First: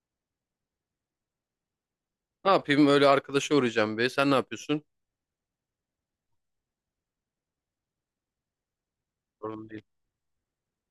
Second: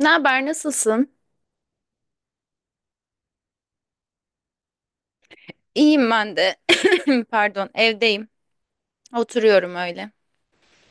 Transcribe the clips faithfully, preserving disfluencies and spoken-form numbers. Ne haber, nasılsın? Ne yapayım öyle arkadaşa uğrayacağım be. Sen ne yapıyorsun? İyiyim ben de. Pardon, evdeyim. Sorun Oturuyorum değil. öyle.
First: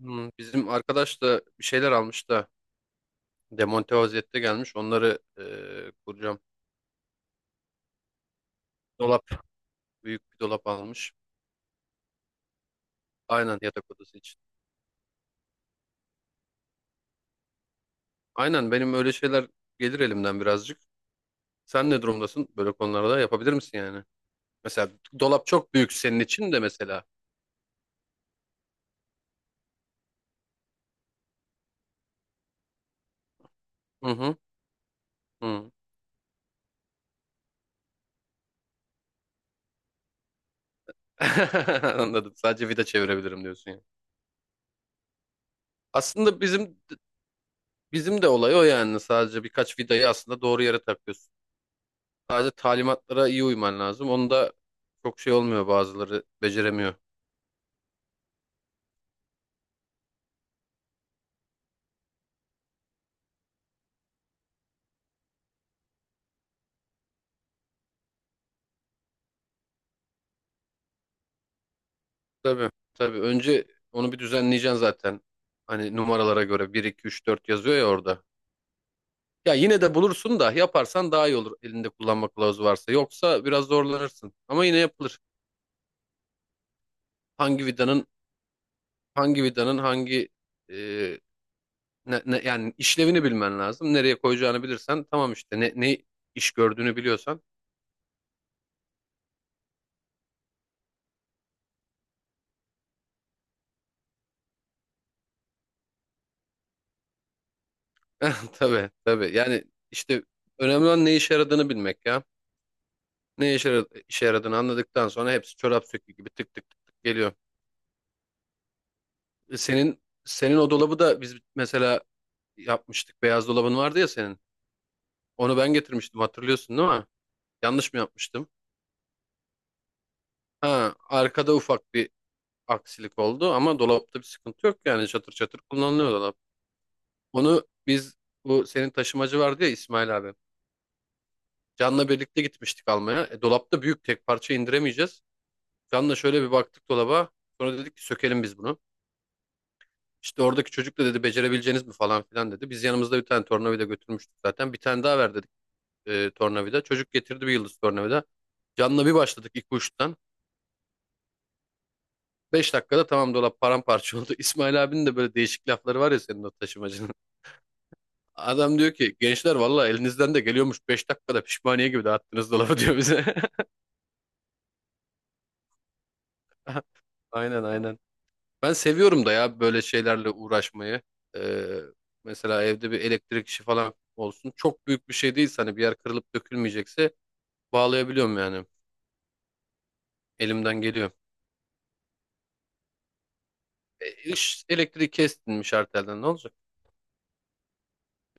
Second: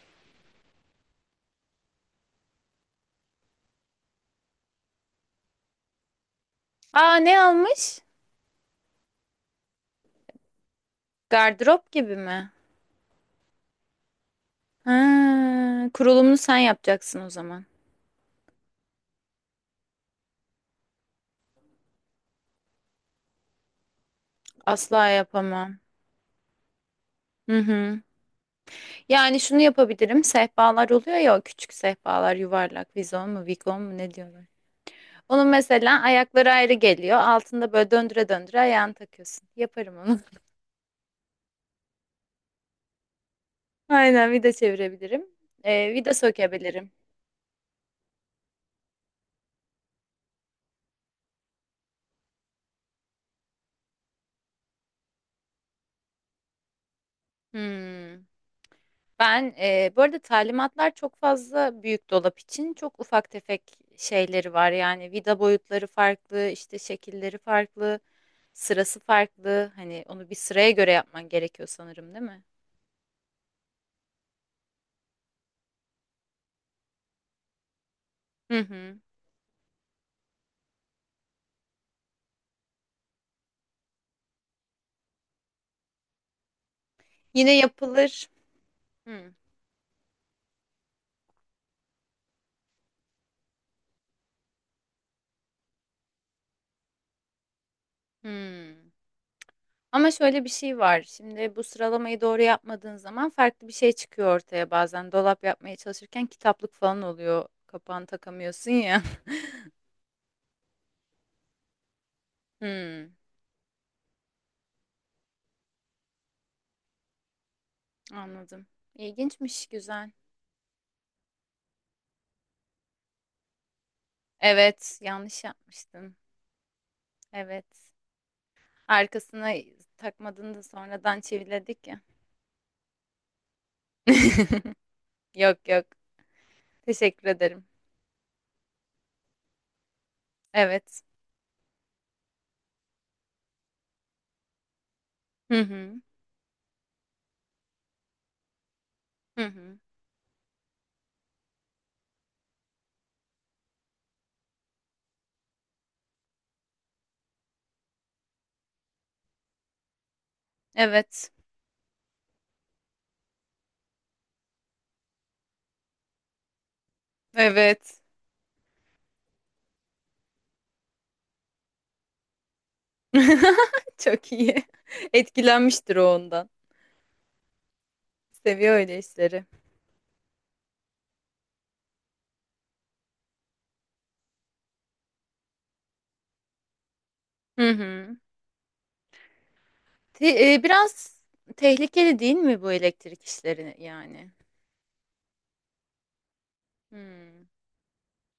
Hmm, bizim arkadaş da bir şeyler almış da demonte vaziyette gelmiş. Onları eee, kuracağım. Aa, ne almış? Dolap. Büyük bir dolap almış. Gardırop gibi mi? Aynen yatak odası için. Ha, kurulumunu sen yapacaksın o zaman. Aynen benim öyle şeyler gelir elimden birazcık. Sen ne durumdasın? Böyle konularda yapabilir misin yani? Mesela Asla dolap çok yapamam. büyük senin için de mesela. Hı hı. Yani şunu yapabilirim. Sehpalar oluyor ya, o küçük sehpalar, yuvarlak, vizon mu, vikon mu Hı ne hı. diyorlar. Onun Hı. mesela ayakları ayrı geliyor. Altında böyle döndüre döndüre ayağını takıyorsun. Yaparım onu. Anladım. Sadece vida çevirebilirim diyorsun yani. Aynen vida çevirebilirim. Ee, vida Aslında bizim sökebilirim. bizim de olay o yani. Sadece birkaç vidayı aslında doğru yere takıyorsun. Sadece talimatlara iyi uyman lazım. Onu da çok şey olmuyor, bazıları beceremiyor. Hmm. Ben e, bu arada talimatlar çok fazla büyük dolap için çok ufak tefek şeyleri var. Yani vida boyutları farklı, işte şekilleri farklı, sırası farklı. Hani onu bir sıraya göre yapman gerekiyor sanırım, değil mi? Tabii tabii, önce onu bir düzenleyeceksin zaten. Hani numaralara göre bir, iki, üç, dört yazıyor ya orada. Hı hı. Ya yine de bulursun da, yaparsan daha iyi olur elinde kullanma kılavuzu varsa. Yoksa biraz zorlanırsın. Ama yine yapılır. Yine Hangi vidanın yapılır. Hı. hangi vidanın hangi e, ne, ne- yani işlevini bilmen lazım. Nereye koyacağını bilirsen tamam, işte ne, ne iş gördüğünü biliyorsan. Hı. Ama şöyle bir şey var. Şimdi bu sıralamayı doğru yapmadığın zaman farklı bir şey çıkıyor ortaya bazen. Dolap yapmaya çalışırken kitaplık falan oluyor. Kapağını takamıyorsun Tabii ya. tabii yani işte, önemli olan ne işe yaradığını bilmek ya. Hı. Ne işe, yara- işe yaradığını anladıktan sonra hepsi çorap söküğü gibi tık tık tık tık geliyor. Anladım. E, İlginçmiş, Senin güzel. senin o dolabı da biz mesela yapmıştık. Beyaz dolabın vardı ya senin. Evet, yanlış Onu ben yapmıştım. getirmiştim, hatırlıyorsun değil mi? Evet. Yanlış mı yapmıştım? Arkasına takmadığını da Ha, sonradan arkada çiviledik ufak ya. bir aksilik oldu ama dolapta bir sıkıntı yok yani, çatır çatır Yok, yok. kullanılıyor dolap. Teşekkür ederim. Onu biz, bu senin taşımacı vardı ya, İsmail abi. Evet. Can'la birlikte gitmiştik almaya. E, dolapta büyük tek parça indiremeyeceğiz. Hı hı. Can'la şöyle bir baktık dolaba. Sonra dedik ki sökelim biz bunu. Hı hı. İşte oradaki çocuk da dedi becerebileceğiniz mi falan filan dedi. Biz yanımızda bir tane tornavida götürmüştük zaten. Bir tane daha ver dedik e, tornavida. Çocuk getirdi bir yıldız tornavida. Canla bir başladık ilk uçtan. Evet. Beş dakikada tamam, dolap paramparça oldu. İsmail abinin de böyle değişik lafları var ya, senin o taşımacının. Evet. Adam diyor ki gençler, valla elinizden de geliyormuş. Beş dakikada pişmaniye gibi dağıttınız dolabı diyor bize. Çok iyi. Etkilenmiştir o ondan. Aynen aynen. Ben Seviyor öyle seviyorum da işleri. ya böyle şeylerle uğraşmayı. Ee, mesela evde bir elektrik işi falan olsun. Çok büyük bir şey değilse, hani bir yer kırılıp dökülmeyecekse Hı hı. bağlayabiliyorum yani. Te- e, Elimden geliyor. biraz tehlikeli değil mi bu elektrik işleri E, yani? iş- elektriği kestinmiş, arterden ne olacak? Hmm,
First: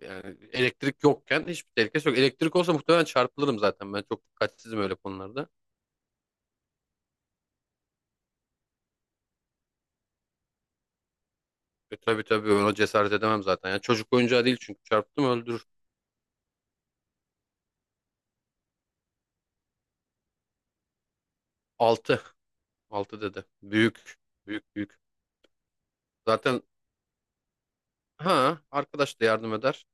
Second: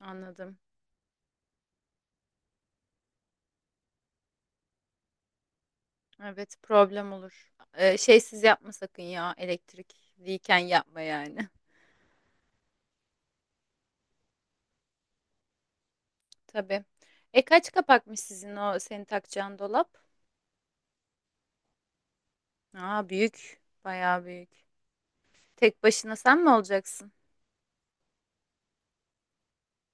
Yani anladım. elektrik yokken hiçbir tehlikesi yok. Elektrik olsa muhtemelen çarpılırım zaten. Ben çok dikkatsizim öyle konularda. Evet, problem olur. Ee, şeysiz yapma sakın ya, elektrikliyken yapma yani. E, tabii tabii ben ona cesaret edemem zaten. Yani çocuk oyuncağı değil, çünkü çarptım öldürür. Tabii. E kaç kapakmış sizin o senin takacağın dolap? Altı, Aa, altı dedi. büyük. Büyük. Bayağı büyük. Büyük büyük. Tek başına sen mi Zaten olacaksın? ha, arkadaş da yardım eder.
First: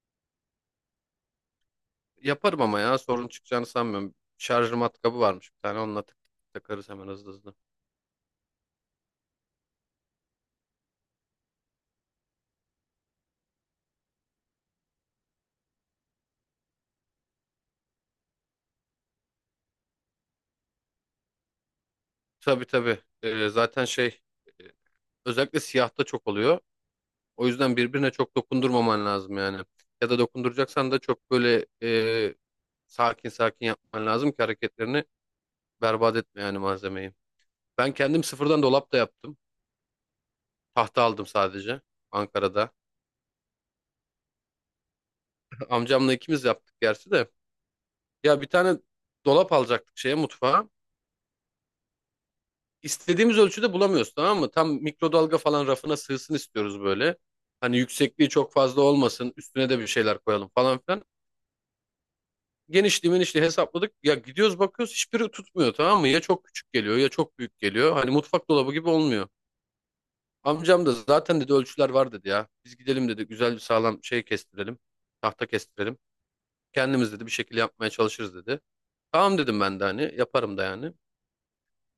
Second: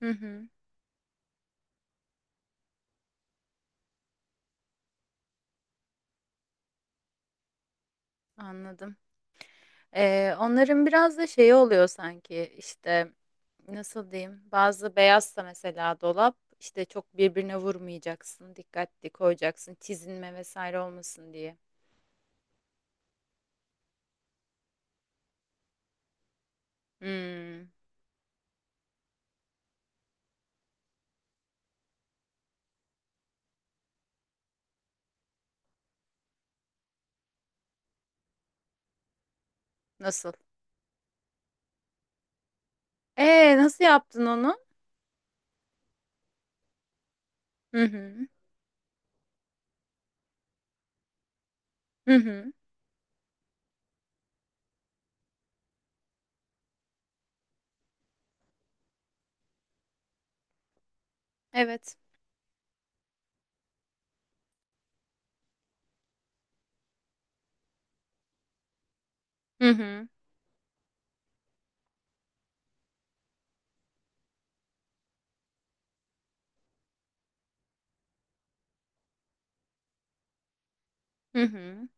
Hı hı, Yaparım ama ya, sorun çıkacağını sanmıyorum. Şarjör matkabı varmış bir tane, onunla tık tık takarız hemen, hızlı hızlı. anladım. Ee, onların biraz da şeyi oluyor sanki işte, nasıl diyeyim, bazı beyazsa mesela dolap işte çok birbirine vurmayacaksın, dikkatli koyacaksın, çizilme vesaire olmasın diye. Tabii tabii. E, zaten şey e, Özellikle siyahta çok oluyor. O Hmm, yüzden birbirine çok dokundurmaman lazım yani. Ya da dokunduracaksan da çok böyle e, sakin sakin yapman lazım ki hareketlerini berbat etme yani malzemeyi. Ben kendim sıfırdan dolap da yaptım. nasıl? Tahta aldım sadece Ankara'da. Ee nasıl yaptın onu? Amcamla ikimiz yaptık gerçi de. Hı hı. Ya bir tane dolap alacaktık şeye, mutfağa. Hı hı. İstediğimiz ölçüde bulamıyoruz, tamam mı? Tam mikrodalga falan rafına sığsın istiyoruz böyle. Hani yüksekliği çok fazla olmasın, üstüne de bir şeyler koyalım falan filan. Evet. Genişliği menişliği hesapladık. Ya, gidiyoruz bakıyoruz hiçbiri tutmuyor, tamam mı? Ya çok küçük geliyor ya çok büyük geliyor. Hani mutfak dolabı gibi olmuyor. Hı hı. Amcam da zaten dedi, ölçüler var dedi ya. Biz gidelim dedi, güzel bir sağlam şey kestirelim. Tahta kestirelim. Kendimiz dedi bir şekilde yapmaya çalışırız dedi. Tamam dedim ben de, hani yaparım da yani. Hı hı.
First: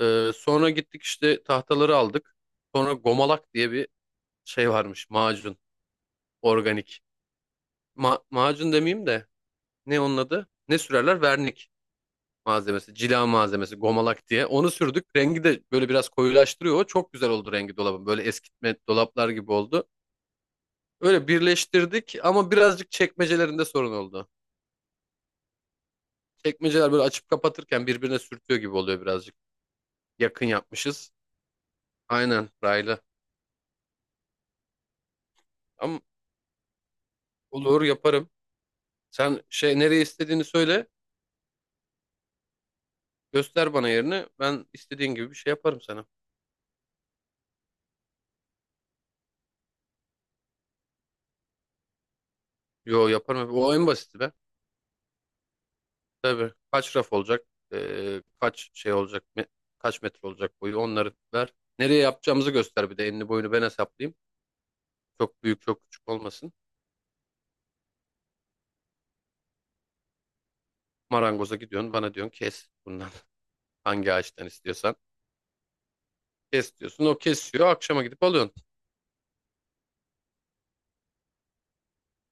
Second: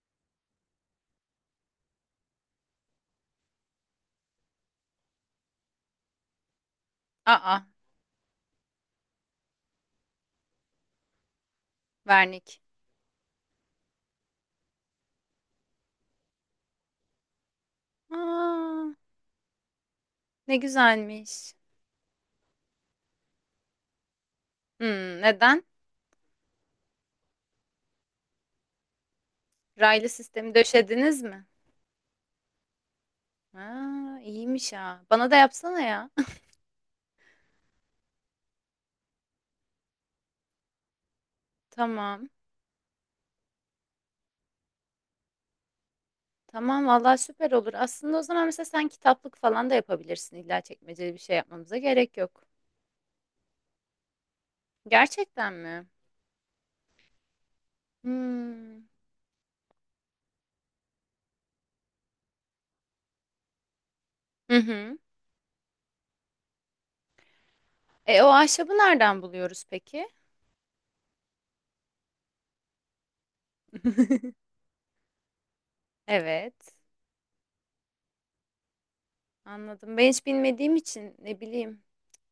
Ee, sonra gittik işte, tahtaları aldık. Sonra gomalak diye bir şey varmış, macun, organik. Aa, Ma- macun demeyeyim de, ne onun adı? Ne sürerler? Vernik vernik. malzemesi, cila malzemesi, gomalak diye. Onu sürdük. Rengi de böyle biraz koyulaştırıyor. O çok güzel oldu rengi dolabın. Böyle eskitme Aa, dolaplar gibi oldu. ne Öyle güzelmiş. birleştirdik ama birazcık çekmecelerinde sorun oldu. Hmm, neden? Çekmeceler böyle açıp kapatırken birbirine sürtüyor gibi oluyor birazcık. Raylı Yakın sistemi yapmışız. döşediniz mi? Aynen, raylı. Aa, iyiymiş ha. Bana da yapsana Ama ya. olur, yaparım. Sen şey, nereye istediğini söyle. Tamam. Göster bana yerini. Ben istediğin gibi bir şey yaparım sana. Tamam, vallahi süper olur. Aslında o zaman mesela sen kitaplık falan da yapabilirsin. İlla çekmeceli bir şey yapmamıza gerek yok. Yo, yaparım. O en basiti be. Gerçekten mi? Tabii, kaç raf olacak, eee, kaç Hmm. şey olacak, me- kaç metre olacak boyu, onları ver. Nereye yapacağımızı göster, bir de enini boyunu ben hesaplayayım. Hı hı. Çok büyük çok küçük olmasın. E o ahşabı nereden buluyoruz peki? Marangoza gidiyorsun, bana diyorsun kes bundan, hangi ağaçtan istiyorsan. Evet. Kes diyorsun, o kesiyor, akşama gidip alıyorsun. Anladım. Ben hiç bilmediğim için ne bileyim.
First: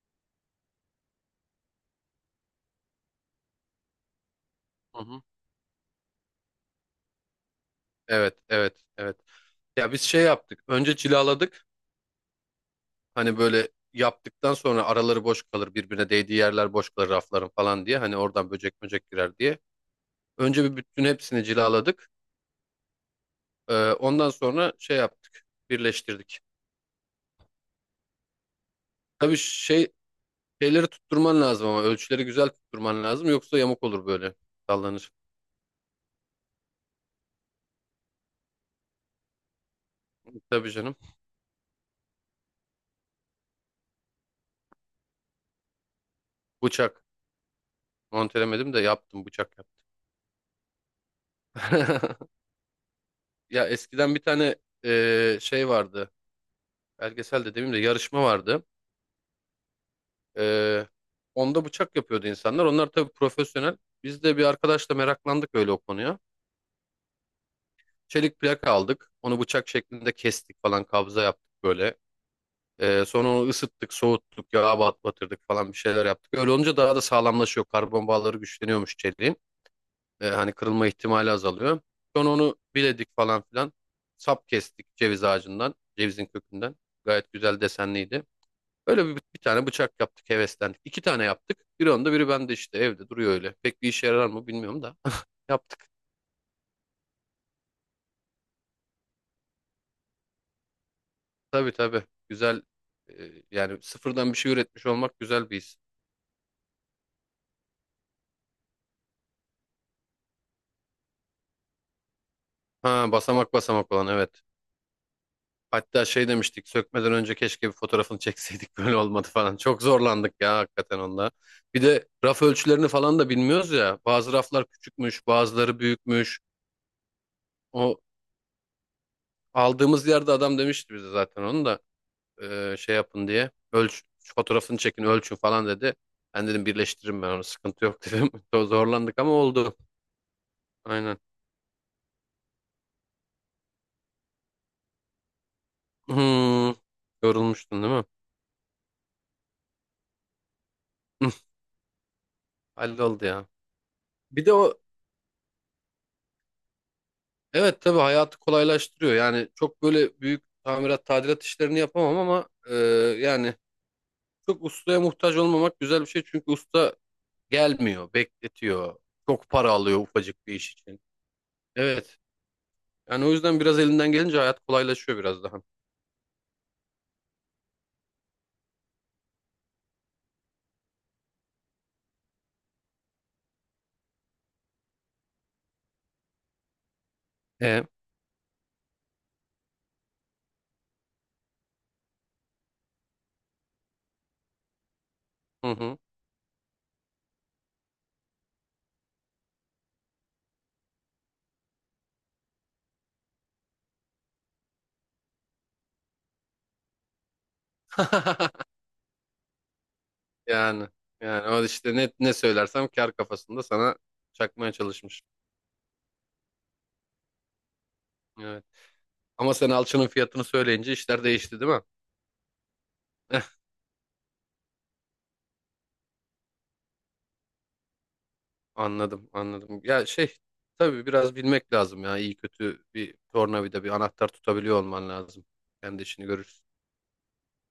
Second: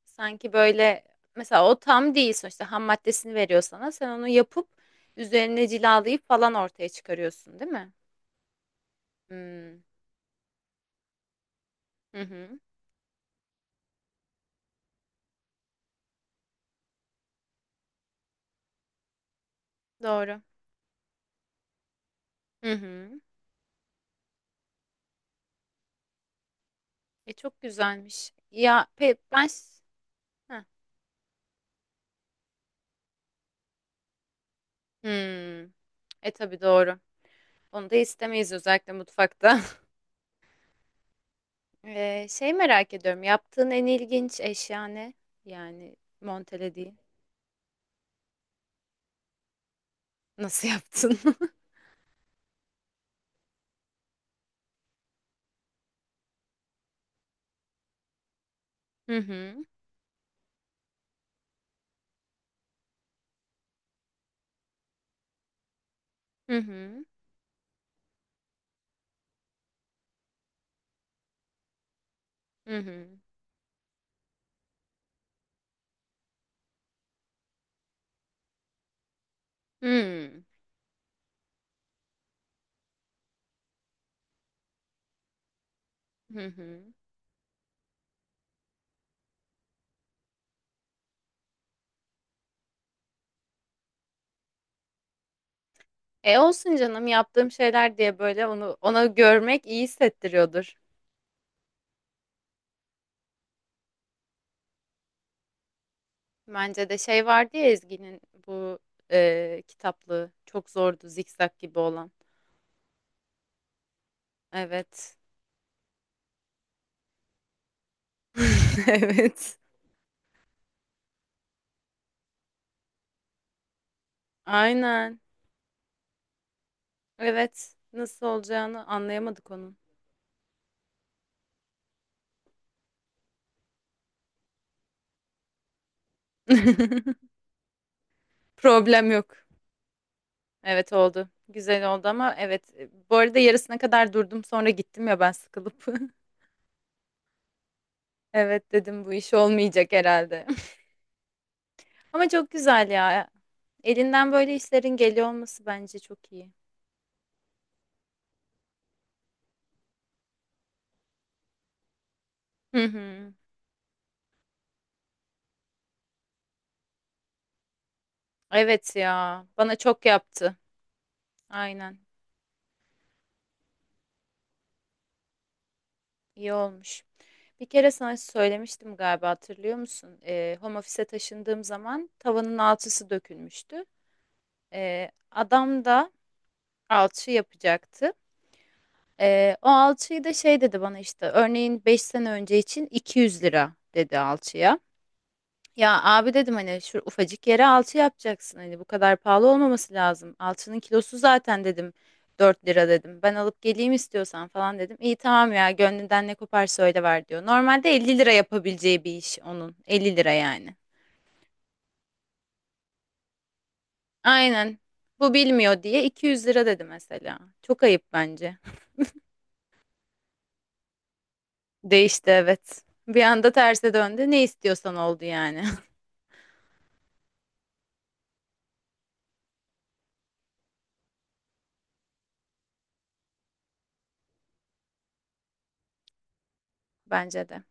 Sanki böyle, mesela o tam değil sonuçta, ham maddesini veriyor sana. Sen onu yapıp Hı hı. üzerine cilalayıp falan ortaya çıkarıyorsun, değil mi? Evet evet evet. Hmm. Ya biz şey yaptık, önce cilaladık, Hı hı. hani böyle yaptıktan sonra araları boş kalır, birbirine değdiği yerler boş kalır rafların falan diye, hani oradan böcek böcek girer diye. Doğru. Önce bir bütün hepsini cilaladık. Hı hı. Ee, ondan sonra şey yaptık, birleştirdik. E çok güzelmiş. Ya pe Tabii ben ş- şey Heh. şeyleri tutturman lazım ama ölçüleri güzel tutturman lazım, yoksa yamuk olur böyle, sallanır. Hmm. E tabii doğru. Onu da istemeyiz özellikle mutfakta. Tabii canım. E, şey merak ediyorum. Yaptığın en ilginç eşya ne? Yani montelediğin. Bıçak, montelemedim de yaptım, bıçak Nasıl yaptın? yaptım. Ya eskiden bir tane e, şey vardı. Belgesel de demeyeyim de, yarışma vardı. Hı hı. E, onda bıçak yapıyordu insanlar. Onlar tabii profesyonel. Biz de bir arkadaşla meraklandık öyle o konuya. Hı hı. Çelik plaka aldık. Onu bıçak şeklinde kestik falan, kabza yaptık böyle. Hı Ee, hı. sonra onu ısıttık, soğuttuk, yağa bat- batırdık falan, bir şeyler yaptık. Öyle olunca daha da sağlamlaşıyor. Karbon bağları güçleniyormuş çeliğin. Ee, Hmm. hani kırılma ihtimali azalıyor. Sonra onu biledik falan filan. Sap kestik ceviz ağacından, cevizin Hı kökünden. hı. Gayet güzel desenliydi. Öyle bir, bir tane bıçak yaptık, heveslendik. İki tane yaptık. Biri onda, biri bende işte evde duruyor öyle. Pek bir işe yarar mı bilmiyorum da. Yaptık. E olsun canım, yaptığım şeyler diye böyle onu ona görmek iyi hissettiriyordur. Tabii tabii. Güzel. e, yani sıfırdan bir şey üretmiş olmak güzel bir his. Bence de şey vardı ya, Ezgi'nin bu e, kitaplığı çok zordu, zikzak gibi olan. Ha, basamak basamak olan, evet. Evet. Hatta şey demiştik, sökmeden önce keşke bir fotoğrafını çekseydik böyle olmadı Evet. falan. Çok zorlandık ya hakikaten onda. Bir de raf ölçülerini falan da bilmiyoruz ya. Bazı raflar Aynen. küçükmüş, bazıları büyükmüş. Evet. O Nasıl olacağını anlayamadık onun. aldığımız yerde adam demişti bize zaten onu da e, şey yapın diye. Ölç, fotoğrafını çekin, ölçün falan dedi. Ben dedim birleştiririm ben onu, sıkıntı yok dedim. Problem Zorlandık ama yok. oldu. Evet, Aynen. oldu. Güzel oldu ama, evet. Bu arada yarısına kadar durdum, sonra gittim ya ben, sıkılıp. Hmm, yorulmuştun değil mi? Evet, dedim bu iş olmayacak herhalde. Ama çok güzel Halloldu ya. ya. Elinden Bir de böyle o. işlerin geliyor olması bence çok iyi. Evet tabii, hayatı kolaylaştırıyor. Yani çok böyle büyük tamirat tadilat işlerini yapamam ama e, Hı hı. yani, çok ustaya muhtaç olmamak güzel bir şey. Çünkü usta gelmiyor, Evet bekletiyor. ya. Çok para Bana alıyor çok ufacık bir yaptı. iş için. Aynen. Evet. Yani o yüzden biraz elinden gelince hayat kolaylaşıyor biraz daha. İyi olmuş. Bir kere sana söylemiştim galiba, hatırlıyor musun? Ee, home office'e taşındığım zaman tavanın alçısı dökülmüştü. Ee, adam da alçı E? yapacaktı. Ee, o alçıyı da şey dedi bana, işte örneğin beş sene önce için iki yüz lira dedi alçıya. Hı hı. Ya abi dedim, hani şu ufacık yere alçı yapacaksın, hani bu kadar pahalı olmaması lazım. Alçının kilosu zaten dedim dört lira, dedim. Ben alıp geleyim istiyorsan falan dedim. İyi tamam ya, gönlünden ne koparsa öyle ver, diyor. Normalde elli lira yapabileceği bir iş onun. elli lira yani. Yani yani o işte, ne ne söylersem kar kafasında sana çakmaya Aynen. çalışmış. Bu bilmiyor diye iki yüz lira dedi mesela. Çok ayıp bence. Evet. Ama sen alçının fiyatını söyleyince işler değişti değil mi? Değişti, evet. Bir anda terse döndü. Ne istiyorsan oldu yani. Anladım, anladım. Ya şey, tabii biraz bilmek lazım ya. İyi kötü bir tornavida, bir anahtar tutabiliyor olman lazım. Kendi işini görürsün. Bence de.